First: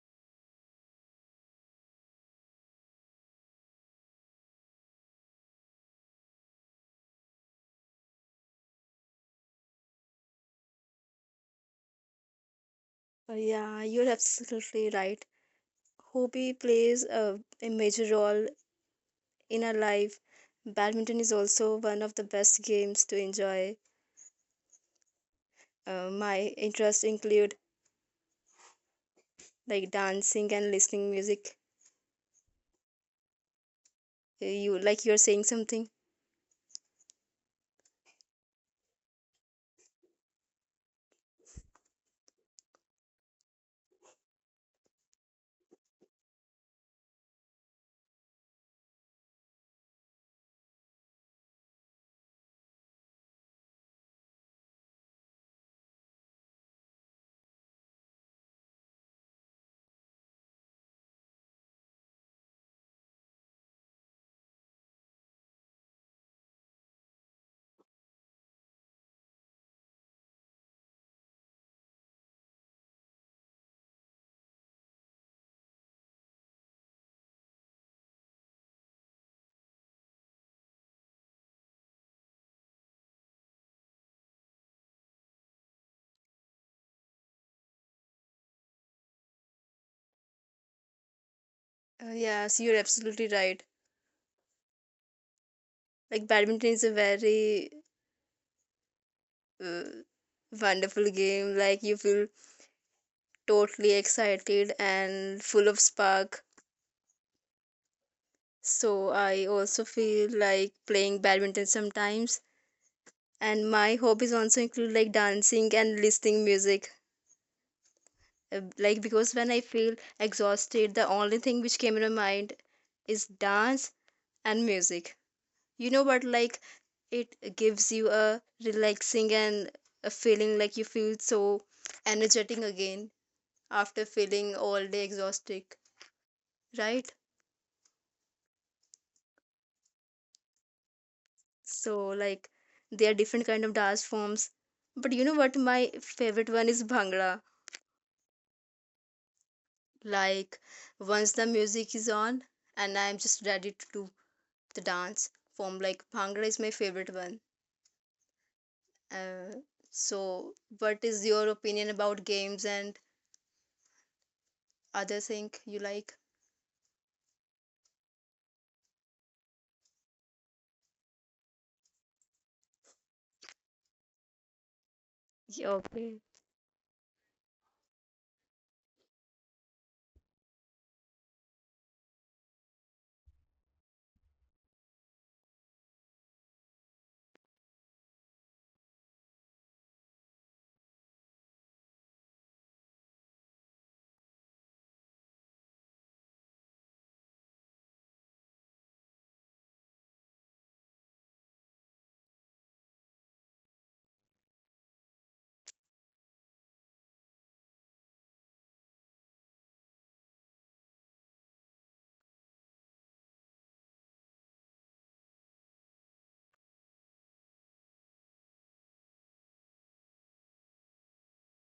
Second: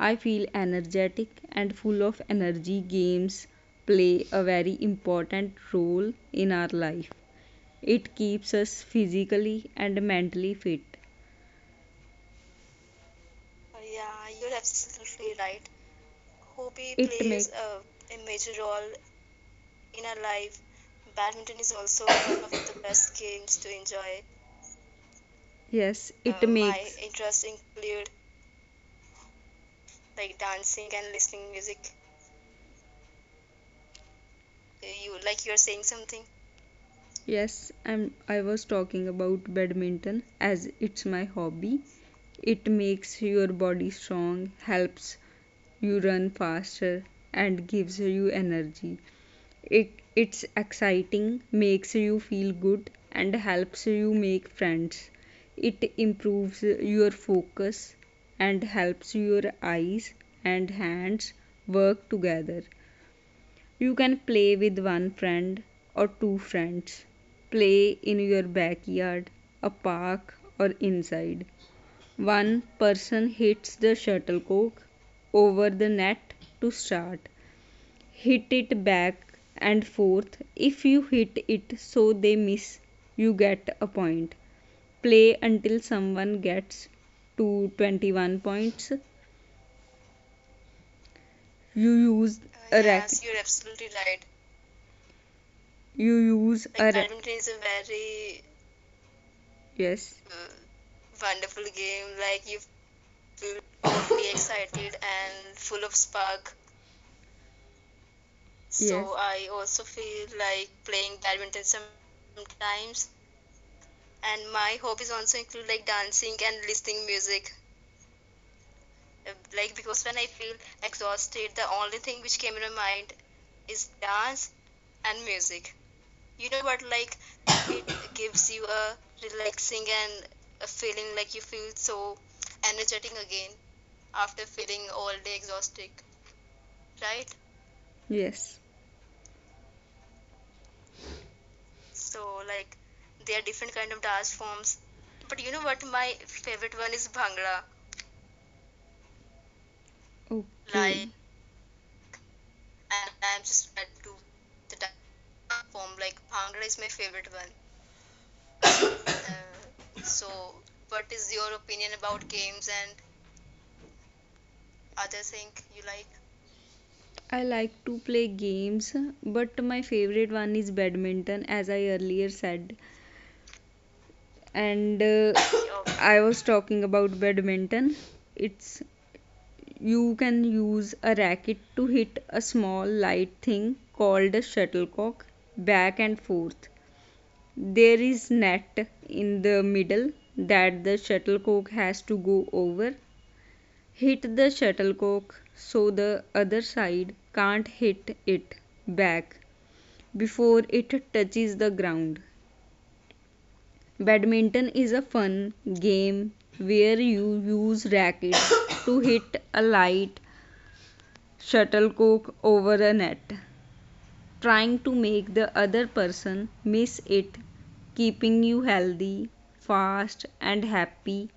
I feel energetic and full of energy. Games play a very important role in our life. It keeps us physically and mentally fit. Yeah, you're absolutely right. Hobby plays It a, makes a major role in our life. Badminton is also one of the best games to enjoy. Yes, My it interests makes include like dancing and listening music. You like you're saying something? Yes, I'm. I was talking about badminton as it's my hobby. It makes your body strong, helps you run faster, and gives you energy. It's exciting, makes you feel good, and helps you make friends. It improves your focus and helps your eyes and hands work together. You can play with one friend or two friends. Play in your backyard, a park, or inside. One person hits the shuttlecock over the net to start. Hit it back and forth. If you hit it so they miss, you get a point. Play until someone gets to 21 points. You use Yes, you're a absolutely racket. right. Like badminton use is a a racket. very uh, Yes. wonderful game. Like you feel totally excited and full of spark. So I Yes. also feel like playing badminton sometimes. And my hobbies also include like dancing and listening music. Like because when I feel exhausted, the only thing which came in my mind is dance and music. You know, but like it gives you a relaxing and a feeling like you feel so energetic again after feeling all day exhausted, right. Yes. So like there are different kind of dance forms, but you know what, my favorite one is bhangra, Okay. like Okay. once the music is on and I'm just ready to do the dance form, like bhangra is my favorite one. uh, so what is your opinion about games and other thing you like? I like to play games, but my favorite one is badminton, as I earlier said. And Yeah, okay. I was talking about badminton. It's You can use a racket to hit a small light thing called a shuttlecock back and forth. There is net in the middle that the shuttlecock has to go over. Hit the shuttlecock so the other side can't hit it back before it touches the ground. Badminton is a fun game where you use rackets to hit a light shuttlecock over a net, trying to make the other person miss it, keeping you healthy, fast, and happy,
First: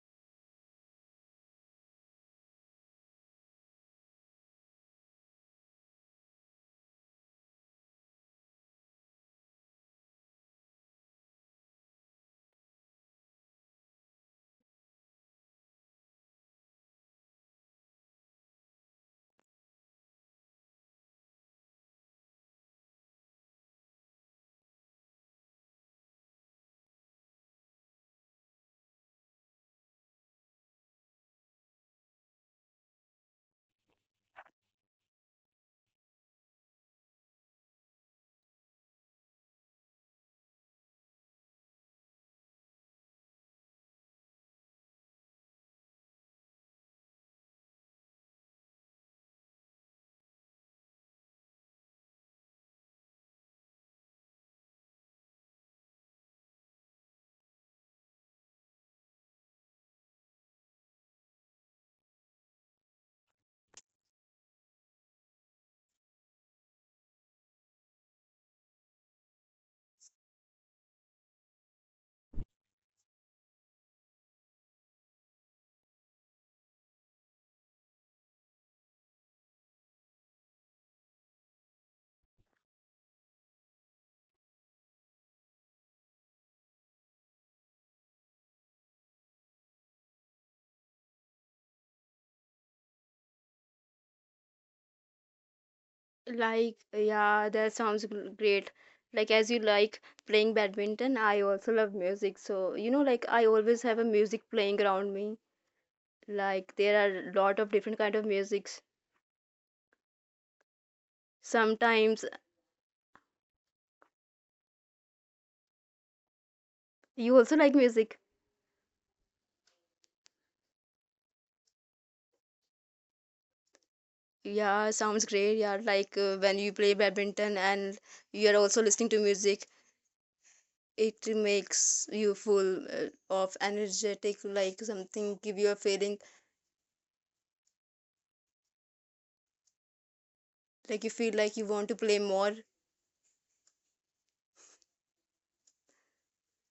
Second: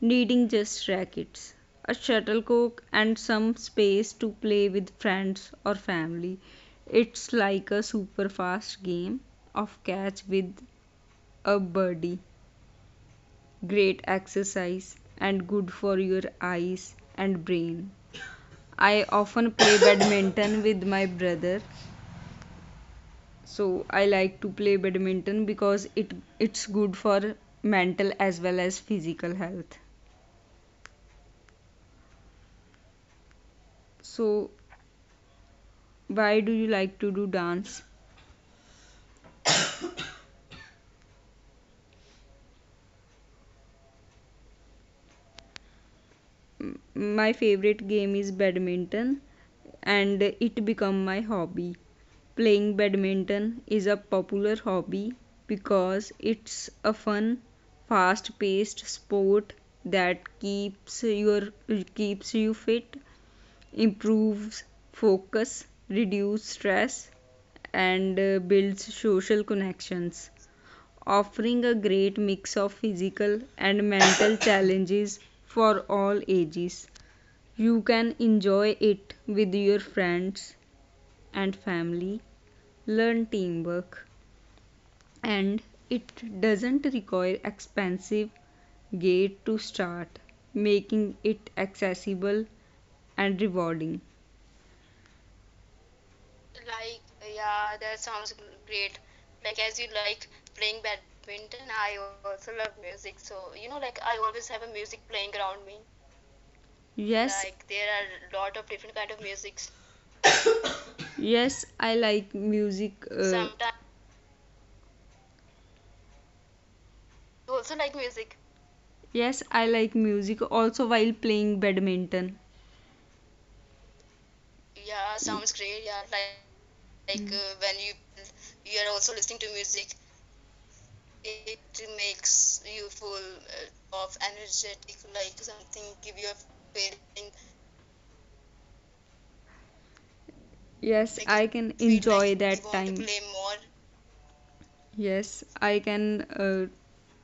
needing just rackets, a shuttlecock, and some space to play with friends or family. It's like a super fast game of catch with a birdie. Great exercise and good for your eyes and brain. I often play badminton with my brother. So I like to play badminton because it's good for mental as well as physical health. So why do you like to do dance? My favorite game is badminton and it become my hobby. Playing badminton is a popular hobby because it's a fun, fast-paced sport that keeps you fit, improves focus, reduce stress, and builds social connections, offering a great mix of physical and mental challenges for all ages. You can enjoy it with your friends and family, learn teamwork, and it doesn't require expensive gate to start, making it accessible and rewarding. Like, yeah, that sounds great. Like, as you like playing badminton, I also love music. So, you know, like I always have a music playing around me. Like, there are Yes, a lot of different kind of musics. yes, I like Sometimes music. Uh, you also like music. yes, I like music also while playing badminton. Yeah, sounds great. Yeah, like when you play badminton and you are also listening to music, it makes you full of energetic, like something give you a feeling Yes, because I like you can feel like you enjoy want to that play time. more. Yes, I can uh,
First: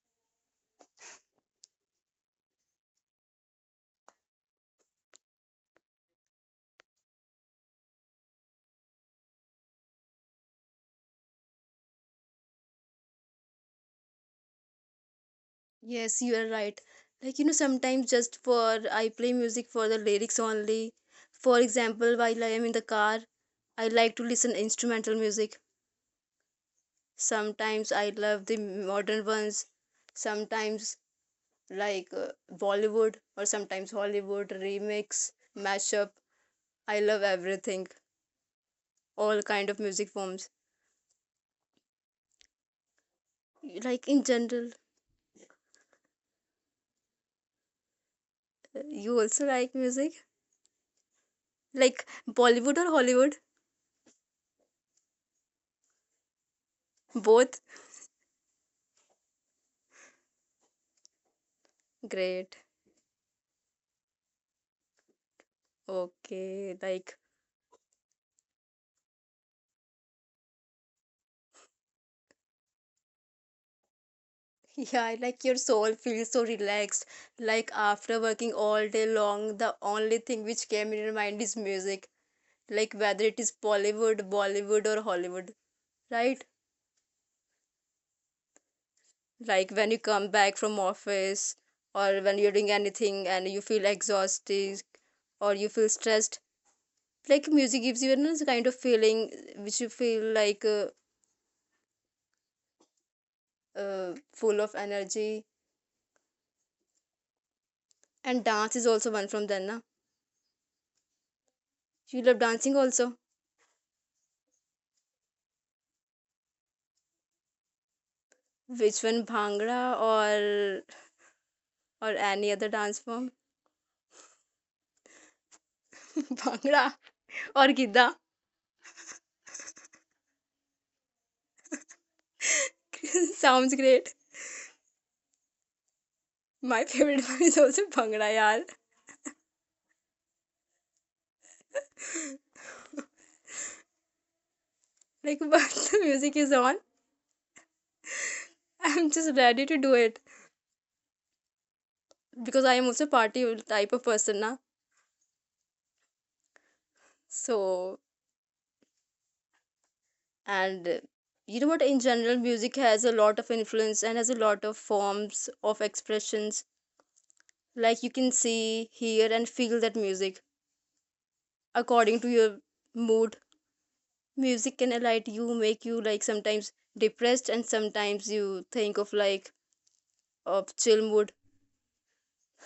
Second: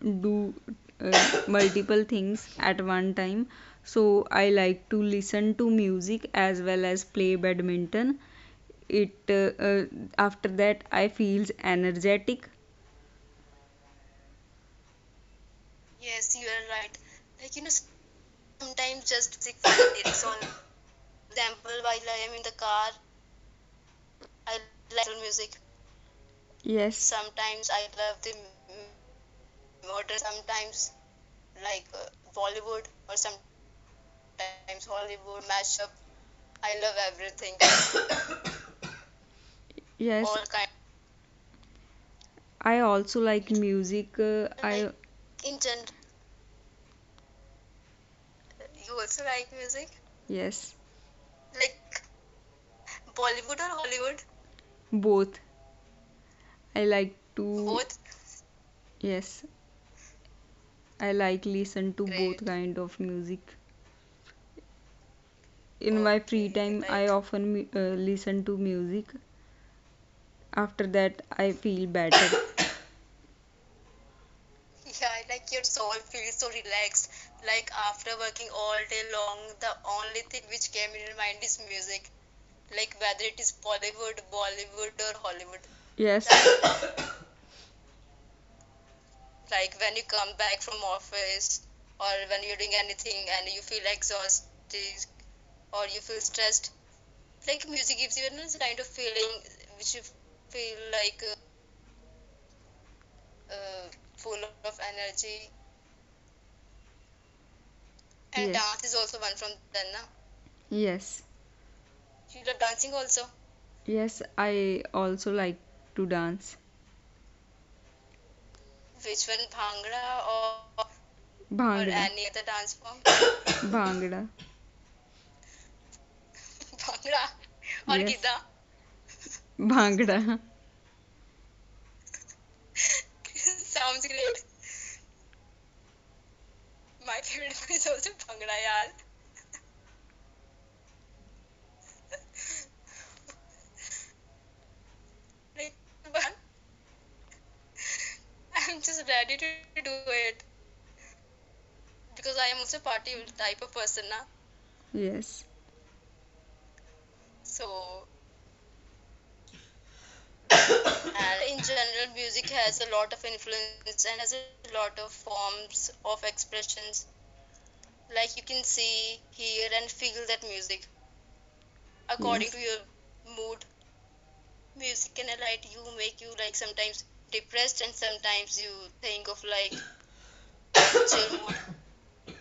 do uh, multiple things at one time. So I like to listen to music as well as play badminton. It uh, After that I feels energetic. Yes, you are right. Like, you know, sometimes just for I play music for the lyrics only. For example, while I am in the car, I like to listen instrumental music. Yes, Sometimes I love the modern ones. Sometimes like Bollywood or sometimes Hollywood remix, mashup. I love everything, all kind of yes, music forms. I also like music. Like in I general, you also like music? Like Bollywood or Hollywood? Both. I like to Both? Yes. I like listen to both kind of Great. music. In my free time, I Okay, often like listen to music. After that, I feel better. yeah, like your soul feels so relaxed. Like after working all day long, the only thing which came in your mind is music. Like whether it is Bollywood or Hollywood, Yes. right? Like when you come back from office or when you're doing anything and you feel exhausted or you feel stressed, like music gives you another kind of feeling which you feel like full of energy. And dance is also one Yes. from them, na? Yes. You love dancing also, Yes, I also like to dance. which one, bhangra Or or any other Bhangra. dance form. Bhangra. Bhangra or Gidda. Yes. Bhangra. Sounds great. My favorite one is also Bhangra, yaar. Like, once the music is on, I'm just ready to do it because I am also party type of person, na. Yes. So, and you know what? In general, music has a lot of influence and has a lot of forms of expressions. Like you can see, hear, and feel that music according to your Yes. mood. Music can alight you, make you like sometimes depressed, and sometimes you think of like of chill mood.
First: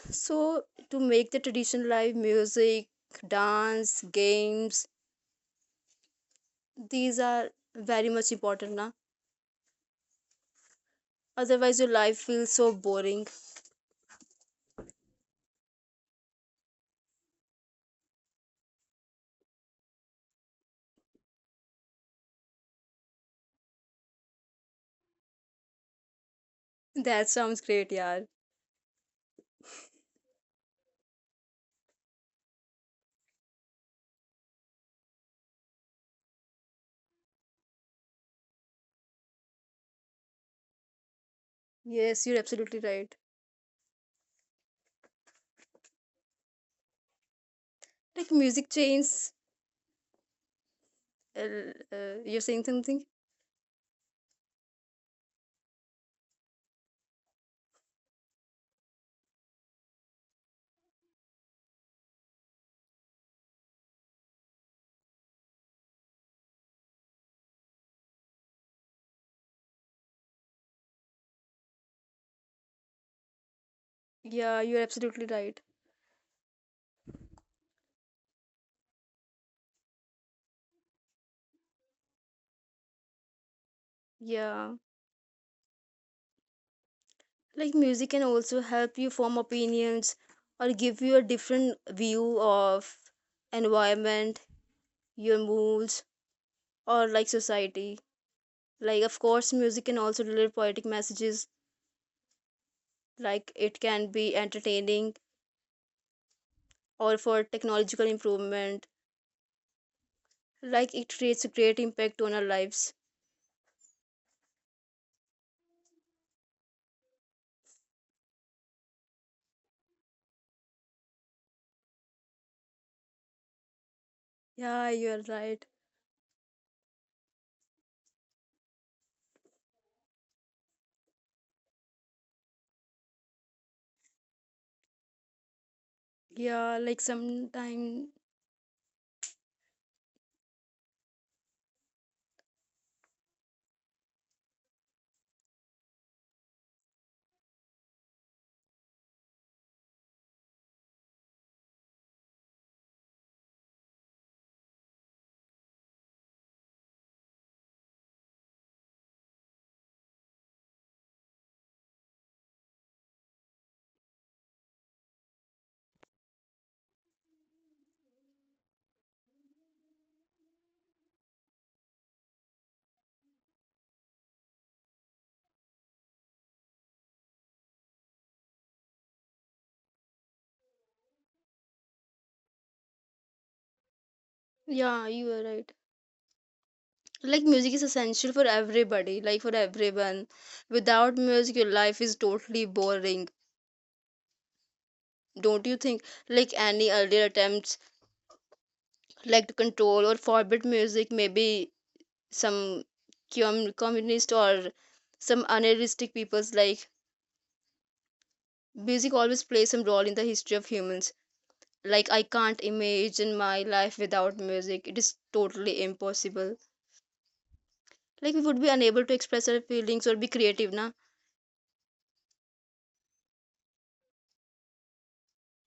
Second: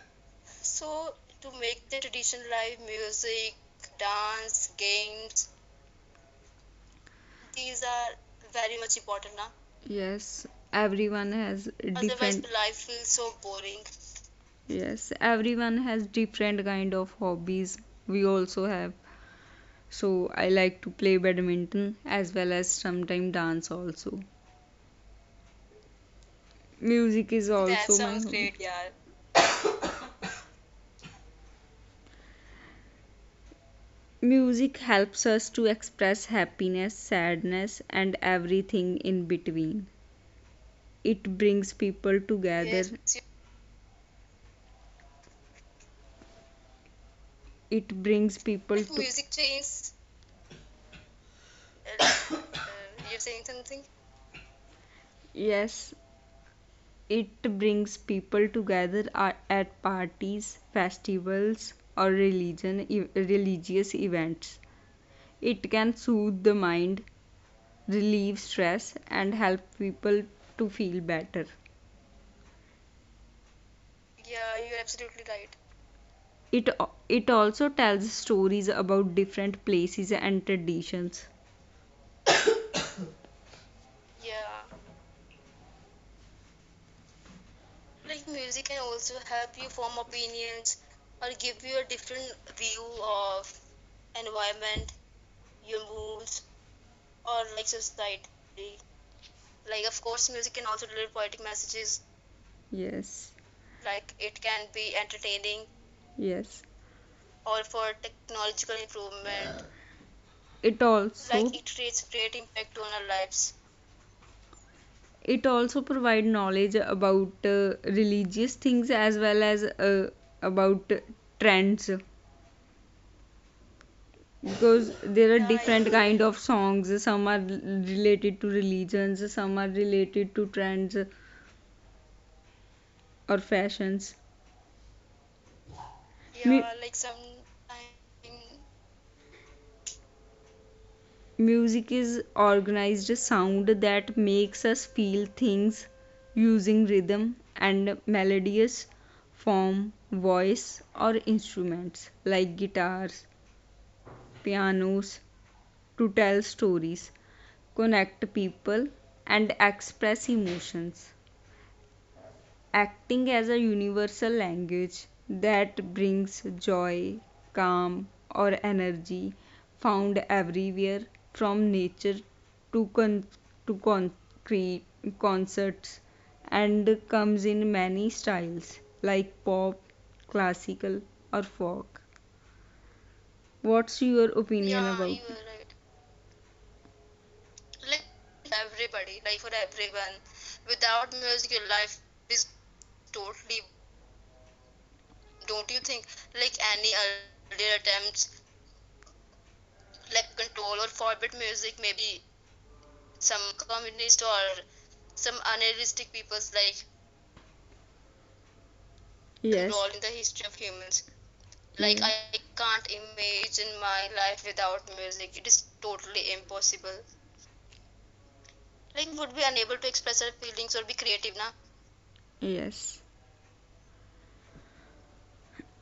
So to make the tradition live music, dance, games, these are very much important now, Yes, everyone has otherwise your life feels different. so boring. Yes, everyone has different kind of hobbies. We also have. So I like to play badminton as well as sometimes dance also. That Music is sounds That great, also my yeah. hobby. Music helps us to express happiness, sadness, and everything in between. It brings Yes, you're people absolutely together. right. It Like brings music people to. changes, uh, you're saying something? Yes, it brings people together at parties, festivals, or religious events. It can soothe the mind, relieve stress, and help people to feel better. Yeah, you're absolutely right. It it also tells stories about different places and traditions. Yeah, like music can also help you form opinions or give you a different view of environment, your moods, or like society. Like of course music can also deliver poetic messages, Yes, like it can be entertaining yes. or for technological improvement, It like it also in creates a great impact on our lives. our it also provide knowledge about religious things as well as about trends, because Yeah, there you're are right. different kind of songs. Some are related to religions, some are related to trends or fashions. Me- Yeah, like sometime, Music is organized sound that makes us feel things using rhythm and melodious form, voice, or instruments like guitars, pianos to tell stories, connect people, and express emotions, acting as a universal language that brings joy, calm, or energy, found everywhere from nature to, con- to concrete concerts, and comes in many styles like pop, classical, or folk. What's your opinion about yeah, you are it? right. So, like music is essential for everybody, like for everyone. Without music your life is totally boring, don't you think? Like any earlier attempts like to control or forbid music, maybe some communist or some unrealistic people's, like music always Yes. plays some role in the history of humans. Like I Yeah. can't imagine my life without music. It is totally impossible. Like we would be unable to express our feelings or be creative, na. Yes.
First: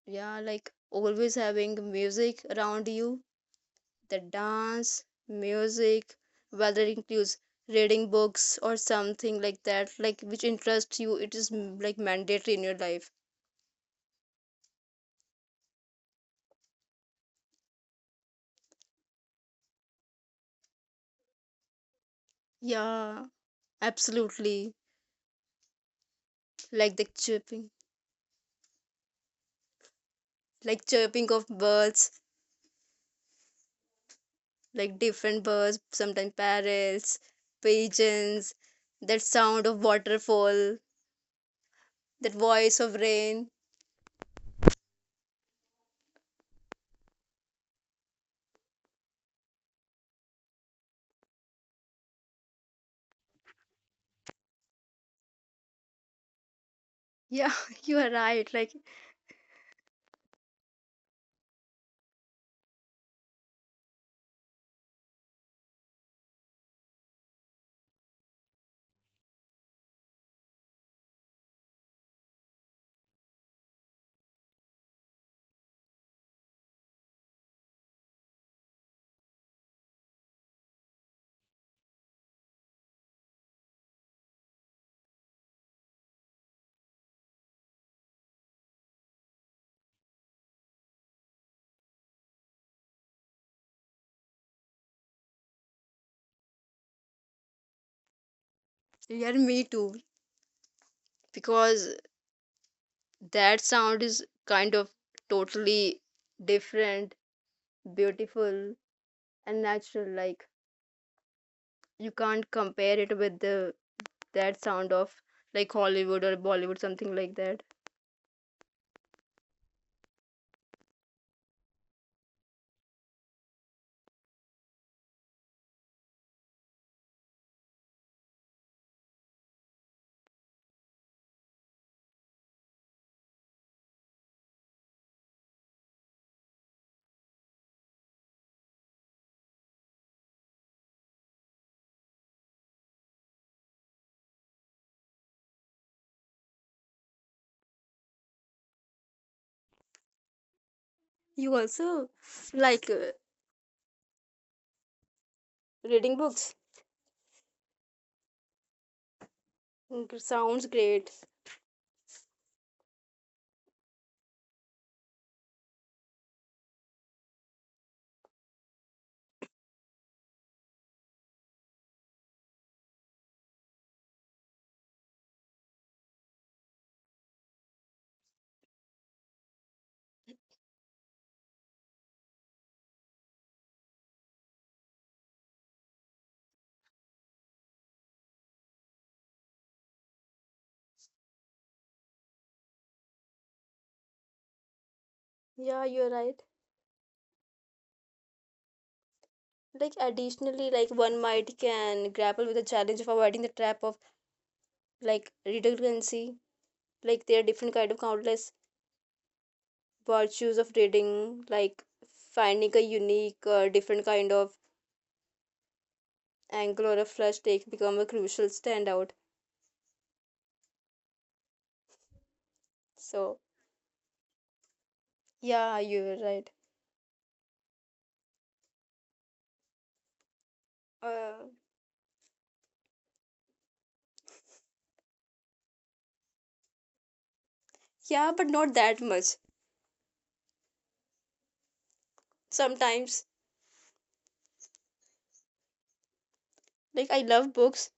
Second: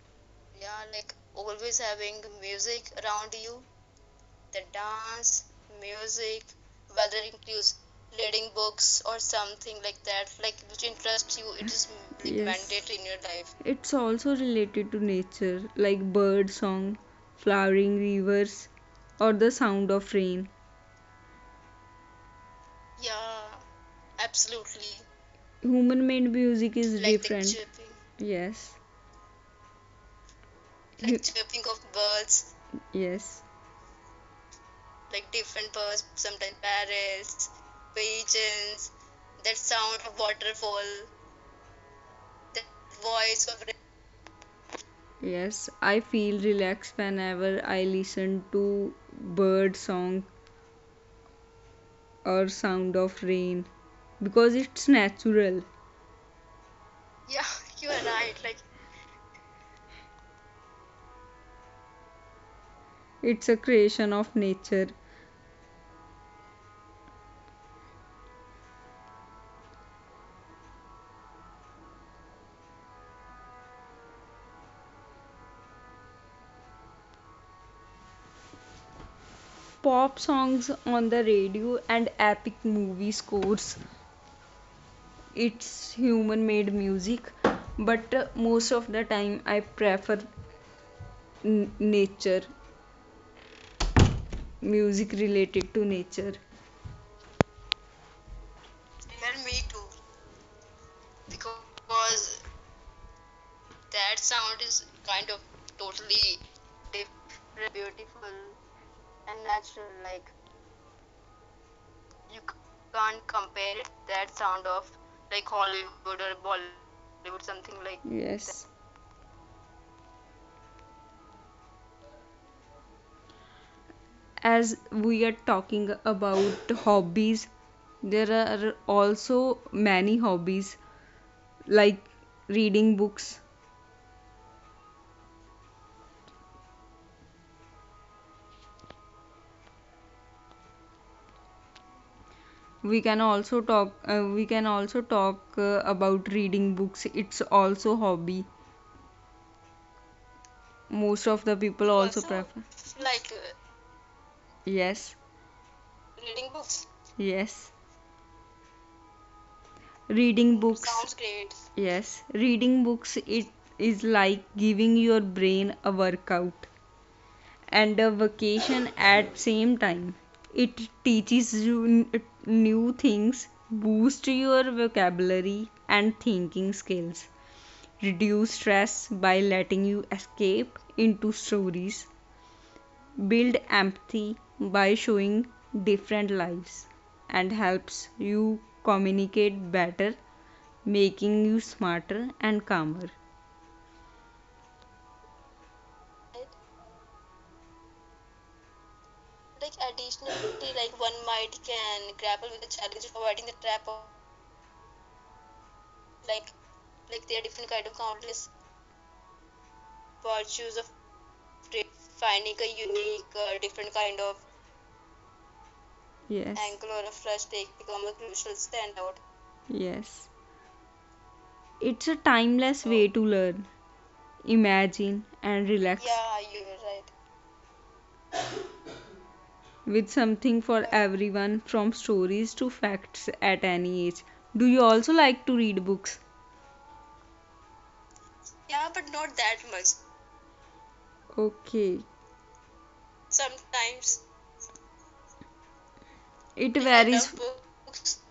Yeah, like always having music around you, the dance, music, whether it includes reading books or something like that, like which interests you, it is Yes. like mandatory in your life. It's also related to nature, like bird song, flowering rivers, or the sound of rain. Yeah, absolutely. Human made music Like the is different. chirping, Yes, like chirping of birds, yes, like different birds, sometimes parrots, pigeons, that sound of waterfall, that voice of rain. yes. I feel relaxed whenever I listen to bird song or sound of rain because it's natural. Yeah, you are right. Like, It's a creation of nature. Pop songs on the radio and epic movie scores. It's human made music, but most of the time I prefer nature, music related to nature. yeah, me too, because that sound is kind of totally different, beautiful, and natural. Like you can't compare it with the that sound of like Hollywood or Bollywood something like that. Yes. As we are talking about hobbies, there are also many hobbies like reading books. We can also talk uh, we can also talk about reading books. It's also hobby. You Most of the also people also prefer. like Yes, reading books? yes, Mm, sounds reading great. books. Yes, reading books, it is like giving your brain a workout and a vacation at same time. It teaches you new things, boosts your vocabulary and thinking skills, reduce stress by letting you escape into stories, build empathy by showing different lives, and helps you communicate better, making you smarter and calmer. Yeah, you're right. Like additionally, like one might can grapple with the challenge of avoiding the trap of like redundancy. Like there are different kind of countless virtues of reading, like finding a unique, different kind of Yes. angle or a flush take become a crucial standout. Yes, it's a timeless way to learn, So, imagine, and relax yeah, you're right. with something for everyone Uh, from stories to facts at any age. Do you also like to read books? yeah, but not that much. Okay. Sometimes, It varies, like, I love books,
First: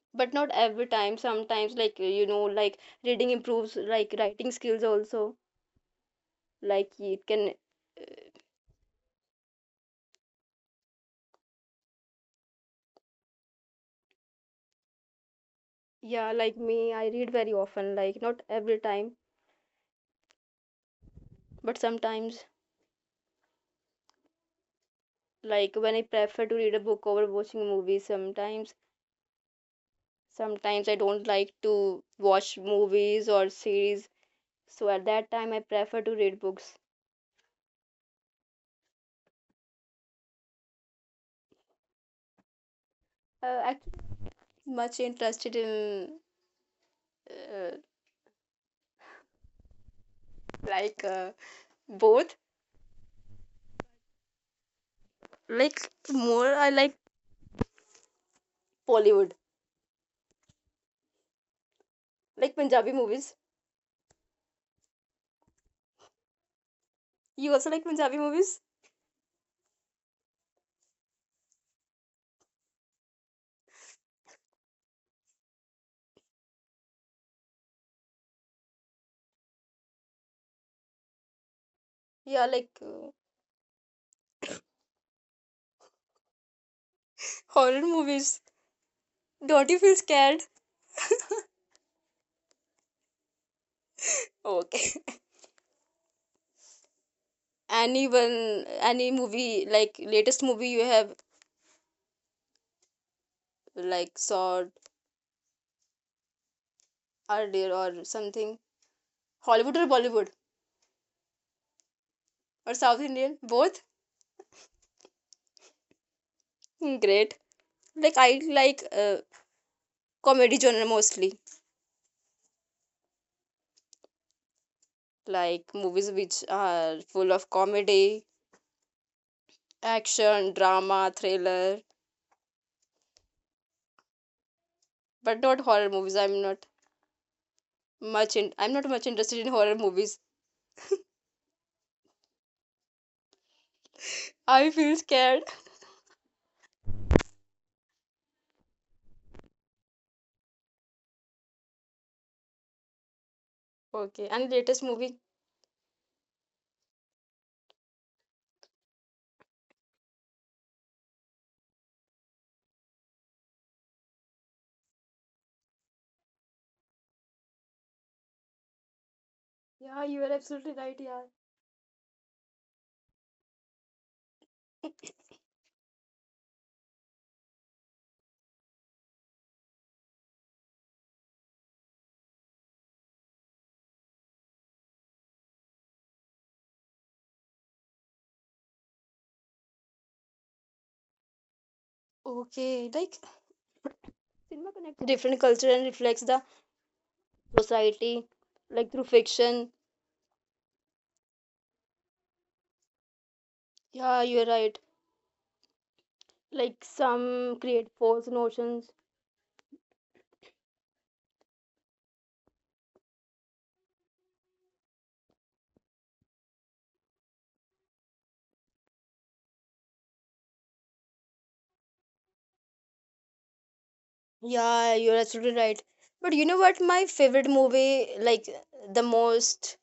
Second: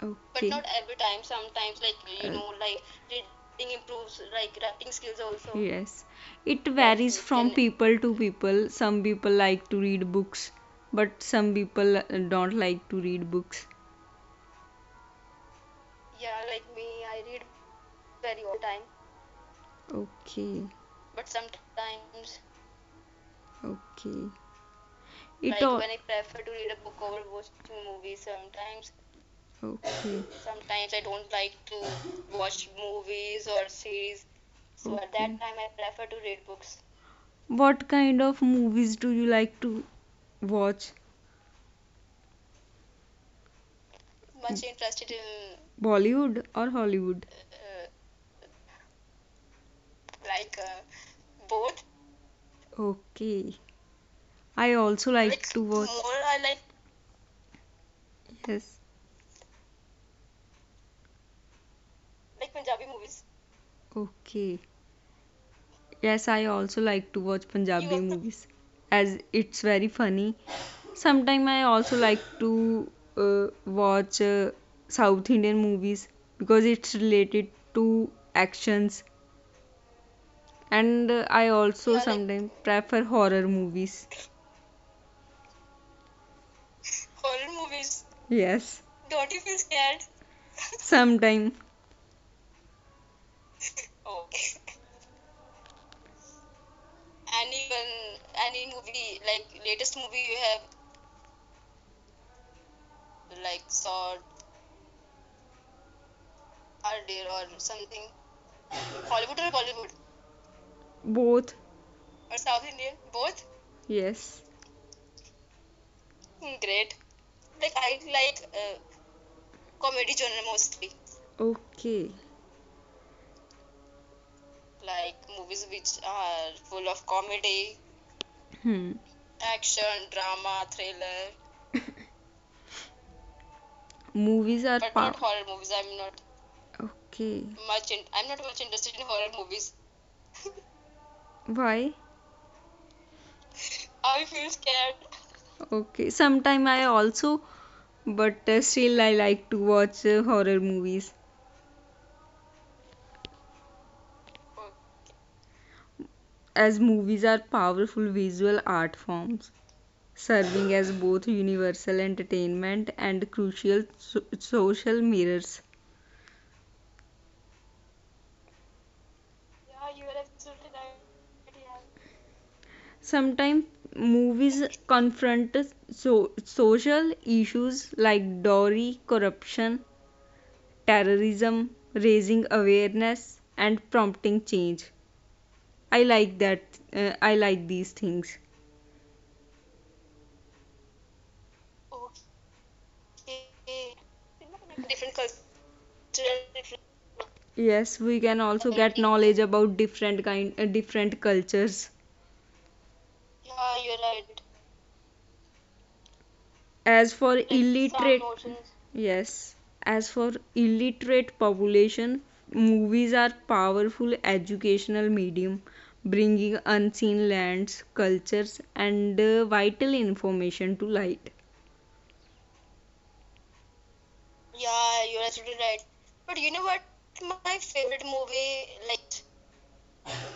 but but okay. not every time. Sometimes, like, you uh, know, like, reading improves, like, writing skills also. Yes. It like Like, varies it can, from can, uh, people to people. Some people like to read books, but some people don't like to read books. yeah, like me, I read very often, like, not every time, Okay. but sometimes Okay. It like all when I prefer to read a book over watching a movie sometimes. okay. Sometimes I don't like to watch movies or series, so at Okay. that time I Okay. prefer to read books. What kind of movies do you like to watch? Am much interested in Bollywood or Hollywood? uh, like both. Okay. I also like to watch. Like more, I like Yes. Bollywood, like Punjabi movies. Okay. Yes, I also like to watch You also Punjabi like Punjabi movies movies? as it's very funny. Sometimes I also like to watch South Indian movies because it's related to actions, and I also sometimes Yeah, like prefer uh, horror movies. horror movies. Yes, Don't you feel scared? sometimes Okay. Anyone, any movie, like latest movie you have like saw earlier or something? Hollywood or Bollywood both. or South Indian? Both? Yes, Great. Like I like comedy genre mostly. okay. Like movies which are full of comedy, Hmm. action, drama, thriller, Movies are but power. not power. horror movies. Okay, I'm not much interested in horror movies. why? I feel scared. Okay, sometime I also, but still I like to watch horror movies, Okay, and latest movie? as movies are powerful visual art forms, serving as both universal entertainment and crucial social mirrors. Yeah, you are absolutely right, yeah. Sometimes movies confront social issues like dowry, corruption, terrorism, raising awareness and prompting change. I like that. I like these things. Okay, like cinema connects different culture and reflects the Yes, we can society, also get like through knowledge about fiction. Different cultures. Yeah, you're right. Like As for some create illiterate, false notions. yes, as for illiterate population, movies are powerful educational medium, bringing unseen lands, cultures, and vital information to light. Yeah, you're absolutely right. But you know what? My favorite movie, like the most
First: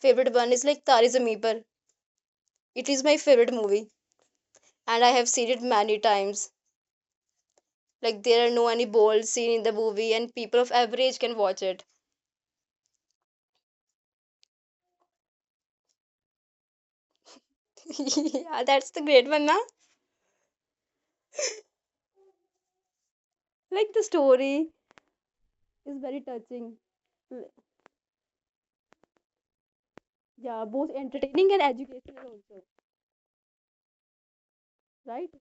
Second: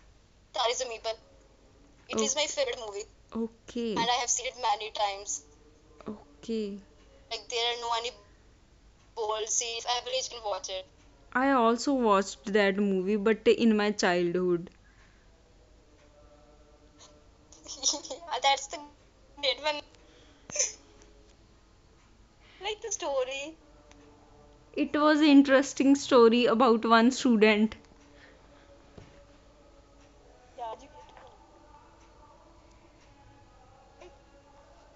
favorite one, is like Tare Zameen Par. It is my favorite It is movie. my favorite movie, Okay. And I have seen it and many I have seen it times. many times. Okay. Like there are no any bold scene in the movie, and people of every age can watch I it. also watched that movie, but in my childhood. Yeah, that's the great one, na? Like the story It was an is very interesting touching. story about L- one student. Yeah, both entertaining and educational also, right?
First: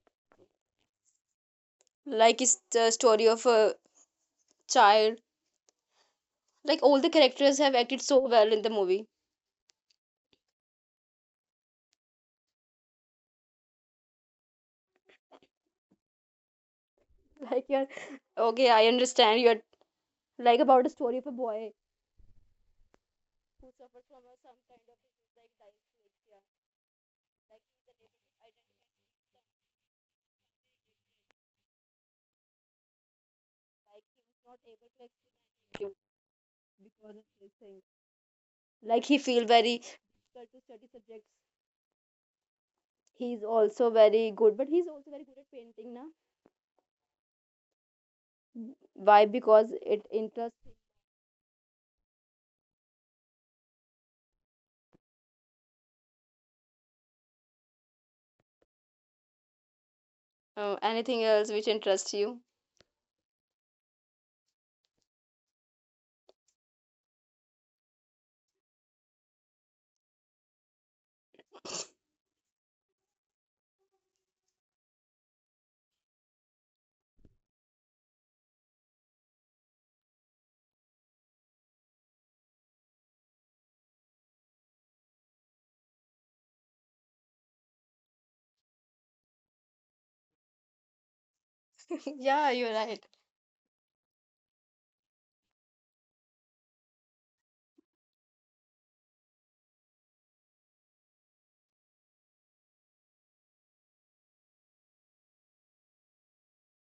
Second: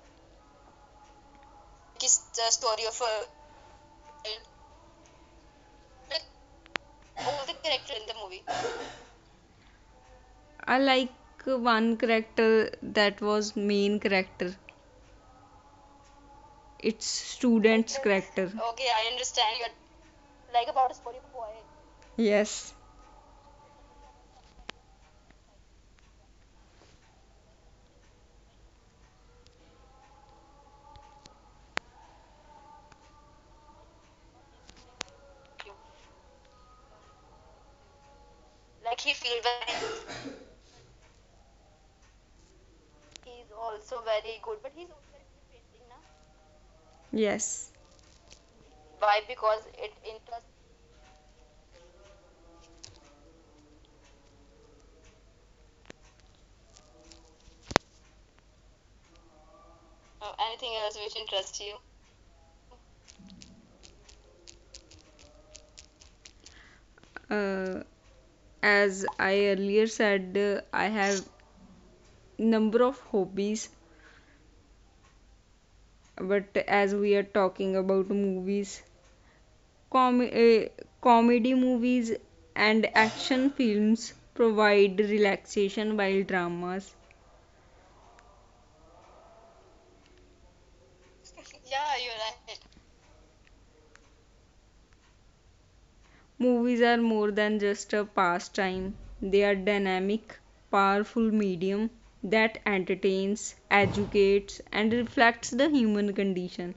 Like it's the story of a child. Like all the characters have acted so well in the movie. I like one character that was main character. It's Like you're student's character. okay, I understand you're like about a story of a boy who Yes. suffered from a, some kind of disease like dyslexia. Like he's unable to identify, like he's not able to explain anything because of this thing. Like he feel very difficult to study subjects. He's also very good, but he's also very good at painting, na? Yes. Why? Because it interests him. Oh, anything else which interests you? uh, as I earlier said, I have number of hobbies, but as we are talking about movies, com- uh, comedy movies and action films provide relaxation while dramas. Yeah, you're right. Movies are more than just a pastime, they are dynamic, powerful medium that entertains, educates and reflects the human condition,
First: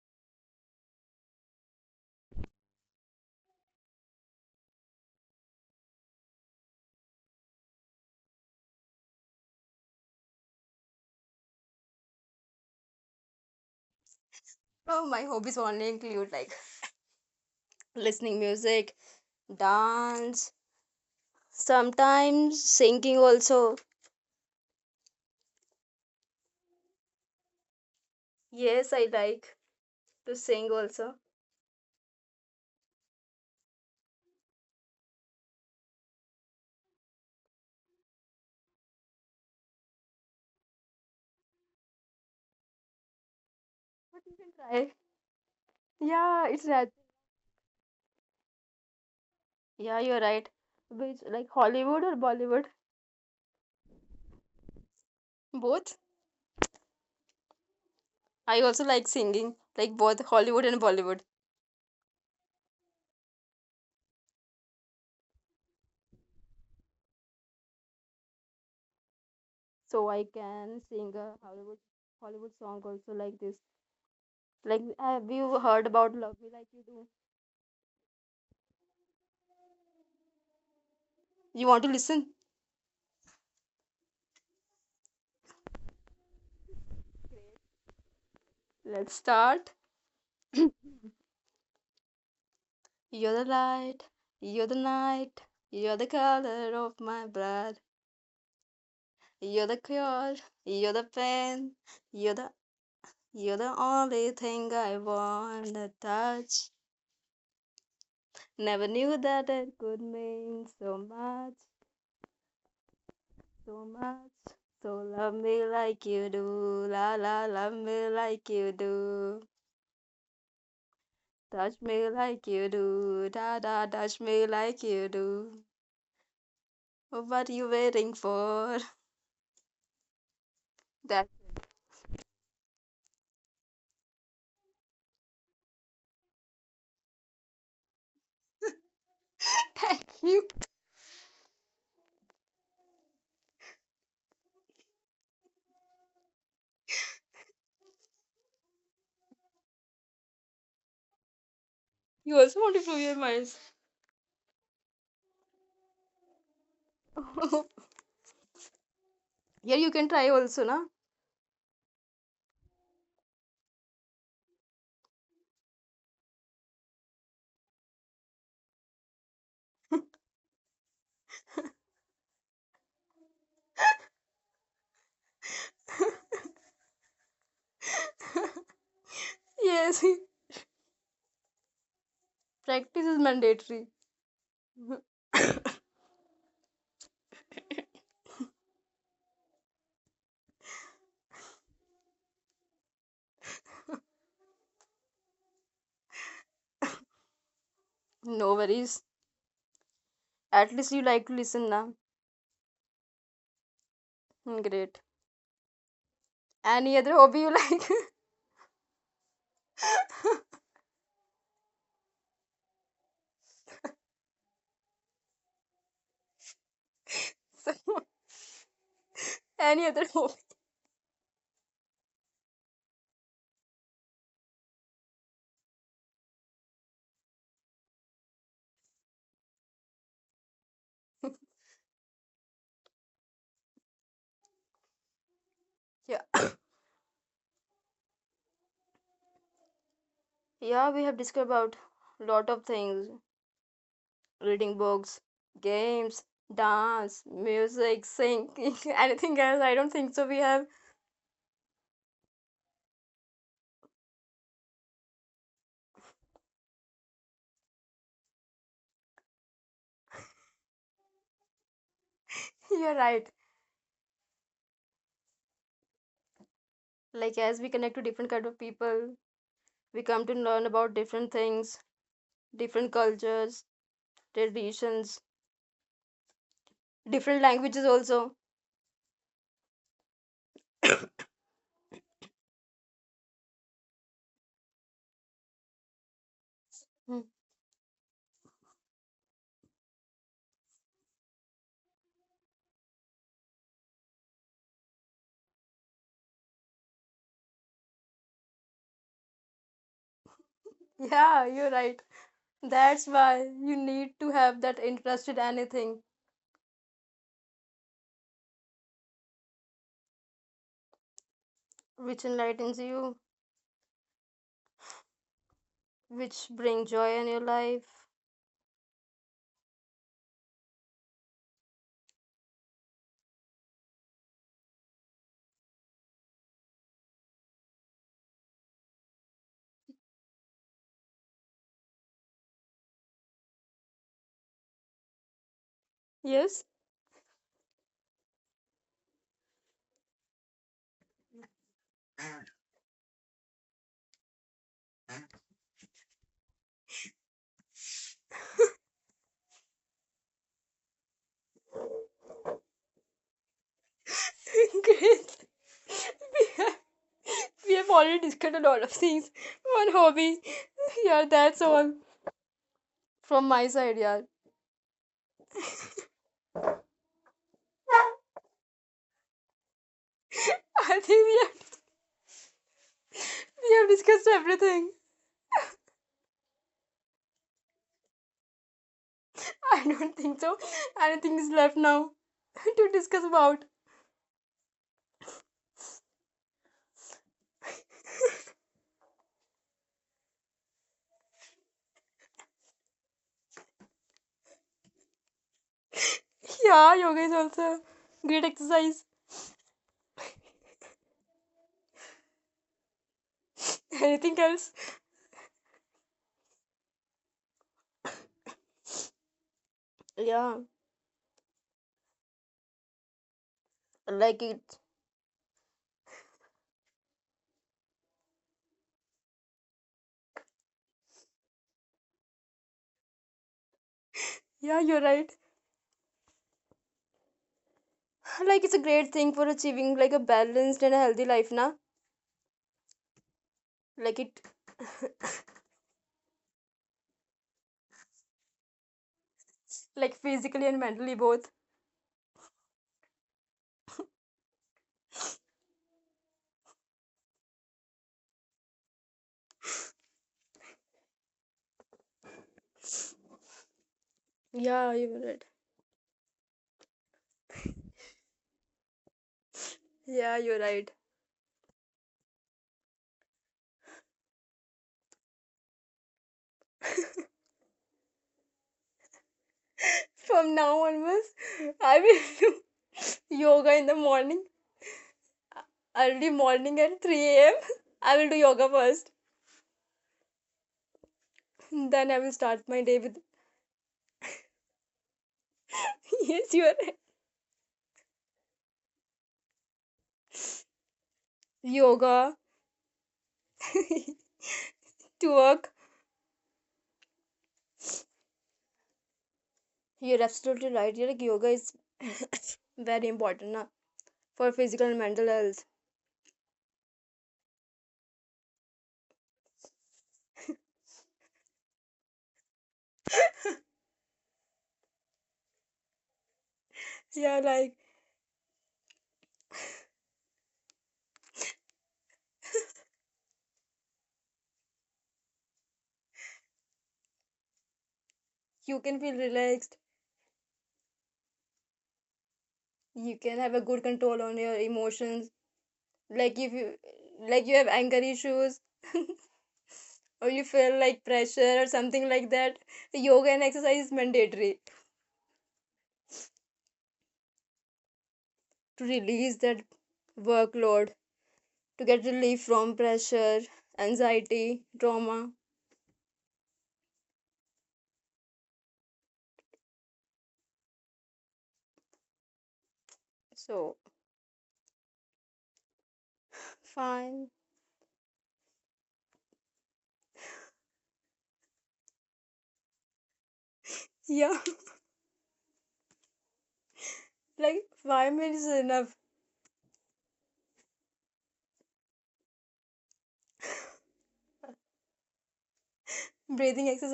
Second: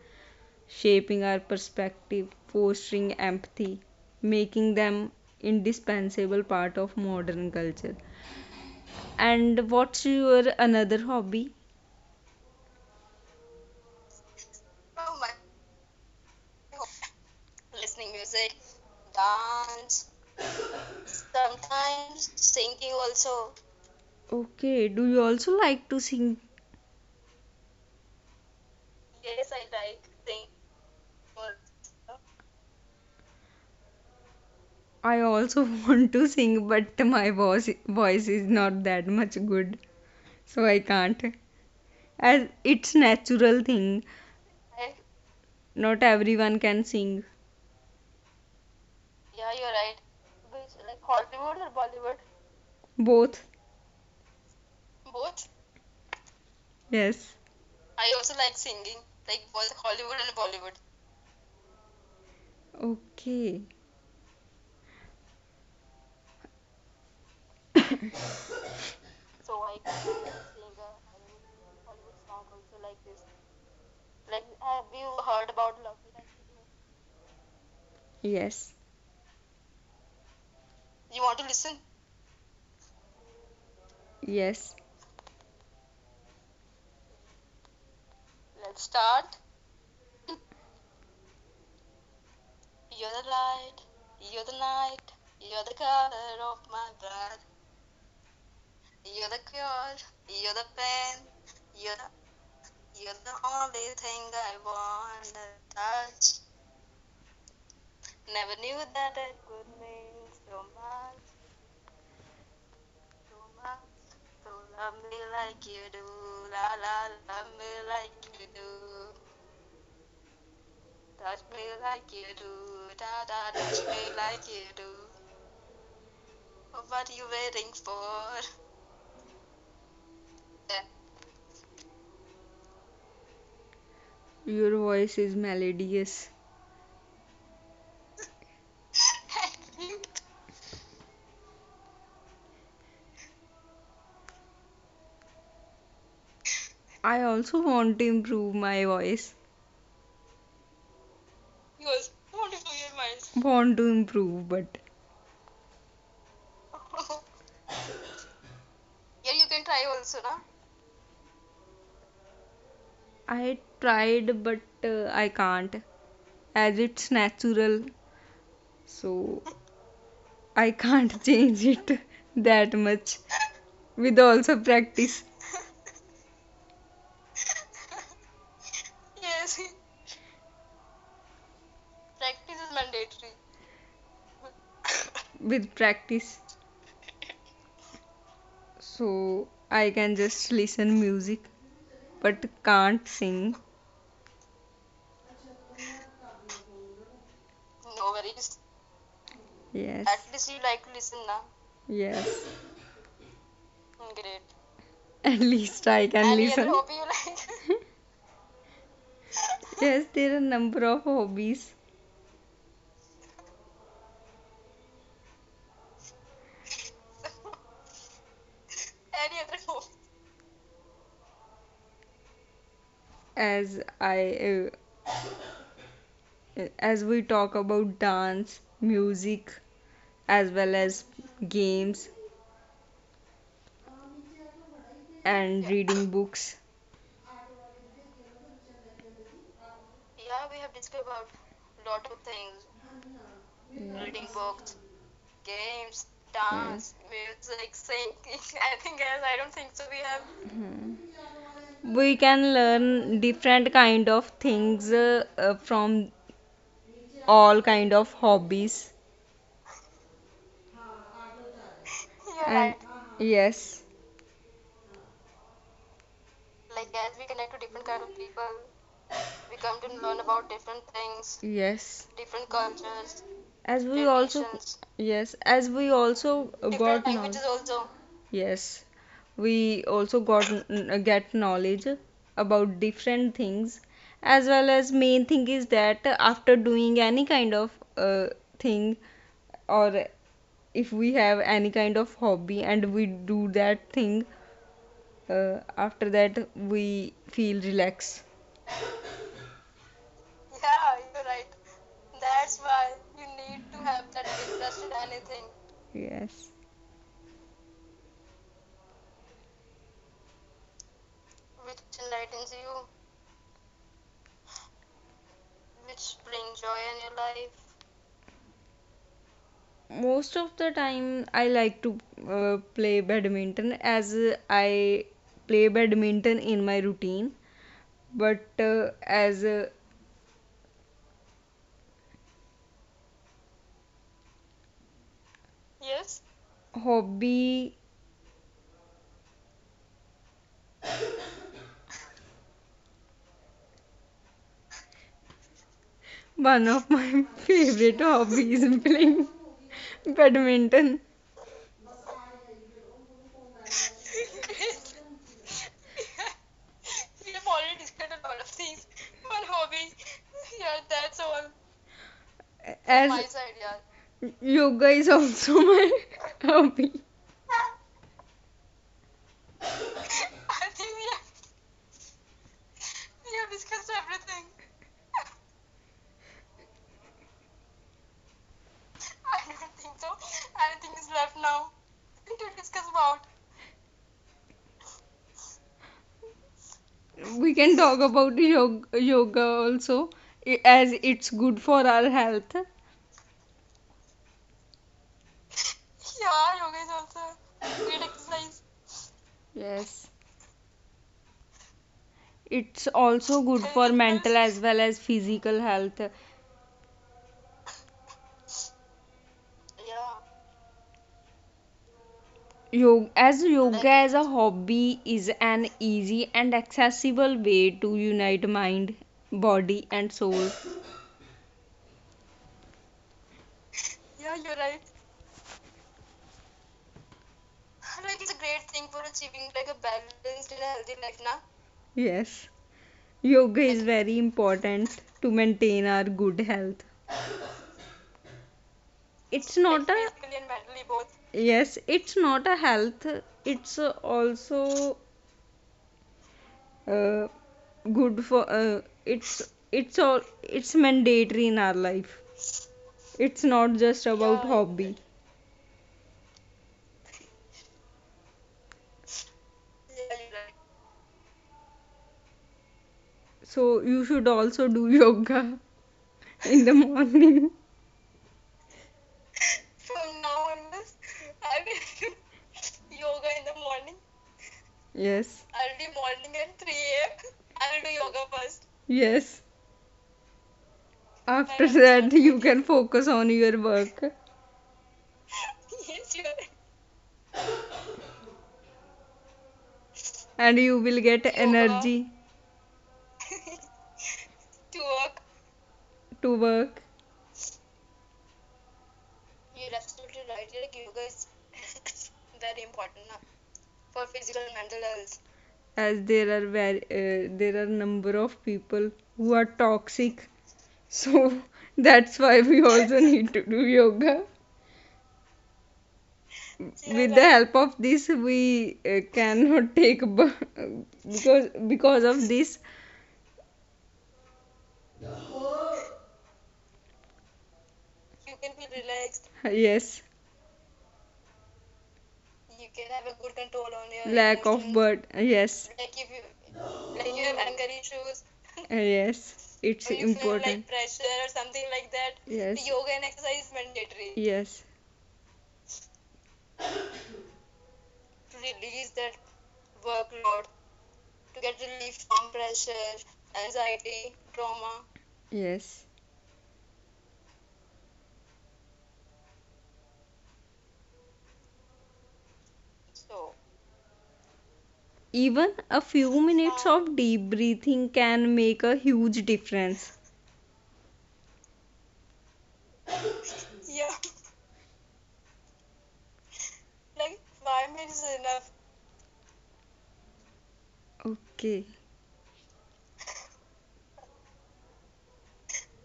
shaping our perspective, fostering empathy, making them indispensable part of modern culture. And what's your another hobby? Oh, my hobbies only include like listening music, dance, sometimes singing also. Okay, do you also like to sing? Yes, I like to sing also. I also want to sing, but my voice is not that much good, so I can't. As it's natural But you thing, can try. not Yeah, it's everyone that. can sing. Yeah, you're right. Which, like, Hollywood or Bollywood? Both. Both. Yes. I also like singing, like both Hollywood and Bollywood. Okay. So I can sing a Hollywood song also like this. Like have you heard about Love Me Like You Do? Yes, You want to listen? yes, Let's start. You're the light, you're the night, you're the color of my blood. You're the cure, you're the pain, you're the you're the only thing I wanna touch. Never knew that it could mean so much, so much. So love me like you do, la la, love me like you do. Touch me like you do, da da, touch me like you do. Oh, what are you waiting for? That your voice is melodious. thank you. I also want to improve my voice. You also want to You prove your also minds. voice. Want to improve, but Here you can try also, na? I tried, but I can't. As it's natural, so I can't change it that much with also practice. Yes, practice is mandatory. With practice, so I can just listen music but can't sing. No worries. At least you Yes. like to Yes, listen now. yes. Hmm, great. At least Any I other can hobby you listen. like? Yes, there are number of hobbies, Sorry. Any other hobby? as I uh, as we talk about dance, music, as well as games Yeah, and reading books. yeah. We have discussed about lot of things: reading books, games, dance, music, singing. Anything else? I don't think so. We have. We can learn different kind of things from all kind of hobbies. You're right. And yes. Like as we connect to different kind of people, we come to learn about different things, different Yes. cultures, As traditions, we also yes, as we different also languages different got also. knowledge. Yes. We also get knowledge about different things, as well as main thing is that Hmm. after doing any kind of thing, or if we have any kind of hobby and we do that thing, uh, after that we feel relaxed. Yeah, you're right. That's why you need to have that interest in anything Yes. which enlightens you, which bring joy in your life. Most of the time I like to play badminton, as I play badminton in my routine, but as a Yes. hobby, one of my favorite hobbies is playing badminton, Great. We have, we have already discussed a lot of things. One hobby. Yeah, that's all from my side, as yeah. yoga is also my hobby. I think we have discussed everything. I don't think so. Anything is left now to discuss about. We can talk about yoga, yoga also, as it's good for our health. Yeah, yoga is also great exercise. Yes, it's Anything also good else? for mental as well as physical health. Yeah, yoga like as it. yoga as a hobby is an easy and accessible way to unite mind, body and soul. Yeah, you're right. Like it's a great thing for achieving like a balanced and a healthy life, na? Yes. Like it Yoga is very important to maintain our good health. like physically It's and not a mentally both. Yes, it's not a health. It's also uh, good for, it's mandatory in our life. It's Yeah, not you're just right. about hobby, Yeah, you're right. so you should also do yoga in the morning. From now onwards, I will do yoga in the morning. uh, Early Yes. morning at 3 a.m. I will do yoga first. Yes. Then I will start my After day with that you can focus on your work yes, you are right. and you will Yoga get energy to work. to work. You're absolutely right. Yeah, like yoga is very important, na, for physical and mental health. As there are very There are number of people who are toxic, so that's why we also need to do yoga. Yeah, like With the help of this we cannot take because of this. you can feel relaxed. Yes. You can have a good control on your emotions. Lack of bird. Like if you, Yes. Like, like you have anger issues, or you yes, feel it's like like pressure or important. something like that, yoga and Yes, exercise is mandatory yes, to release that workload, to get relief from pressure, anxiety, trauma. yes. So Even a fine. few minutes of deep breathing can make a huge difference. Yeah, like 5 minutes is enough. Okay. Breathing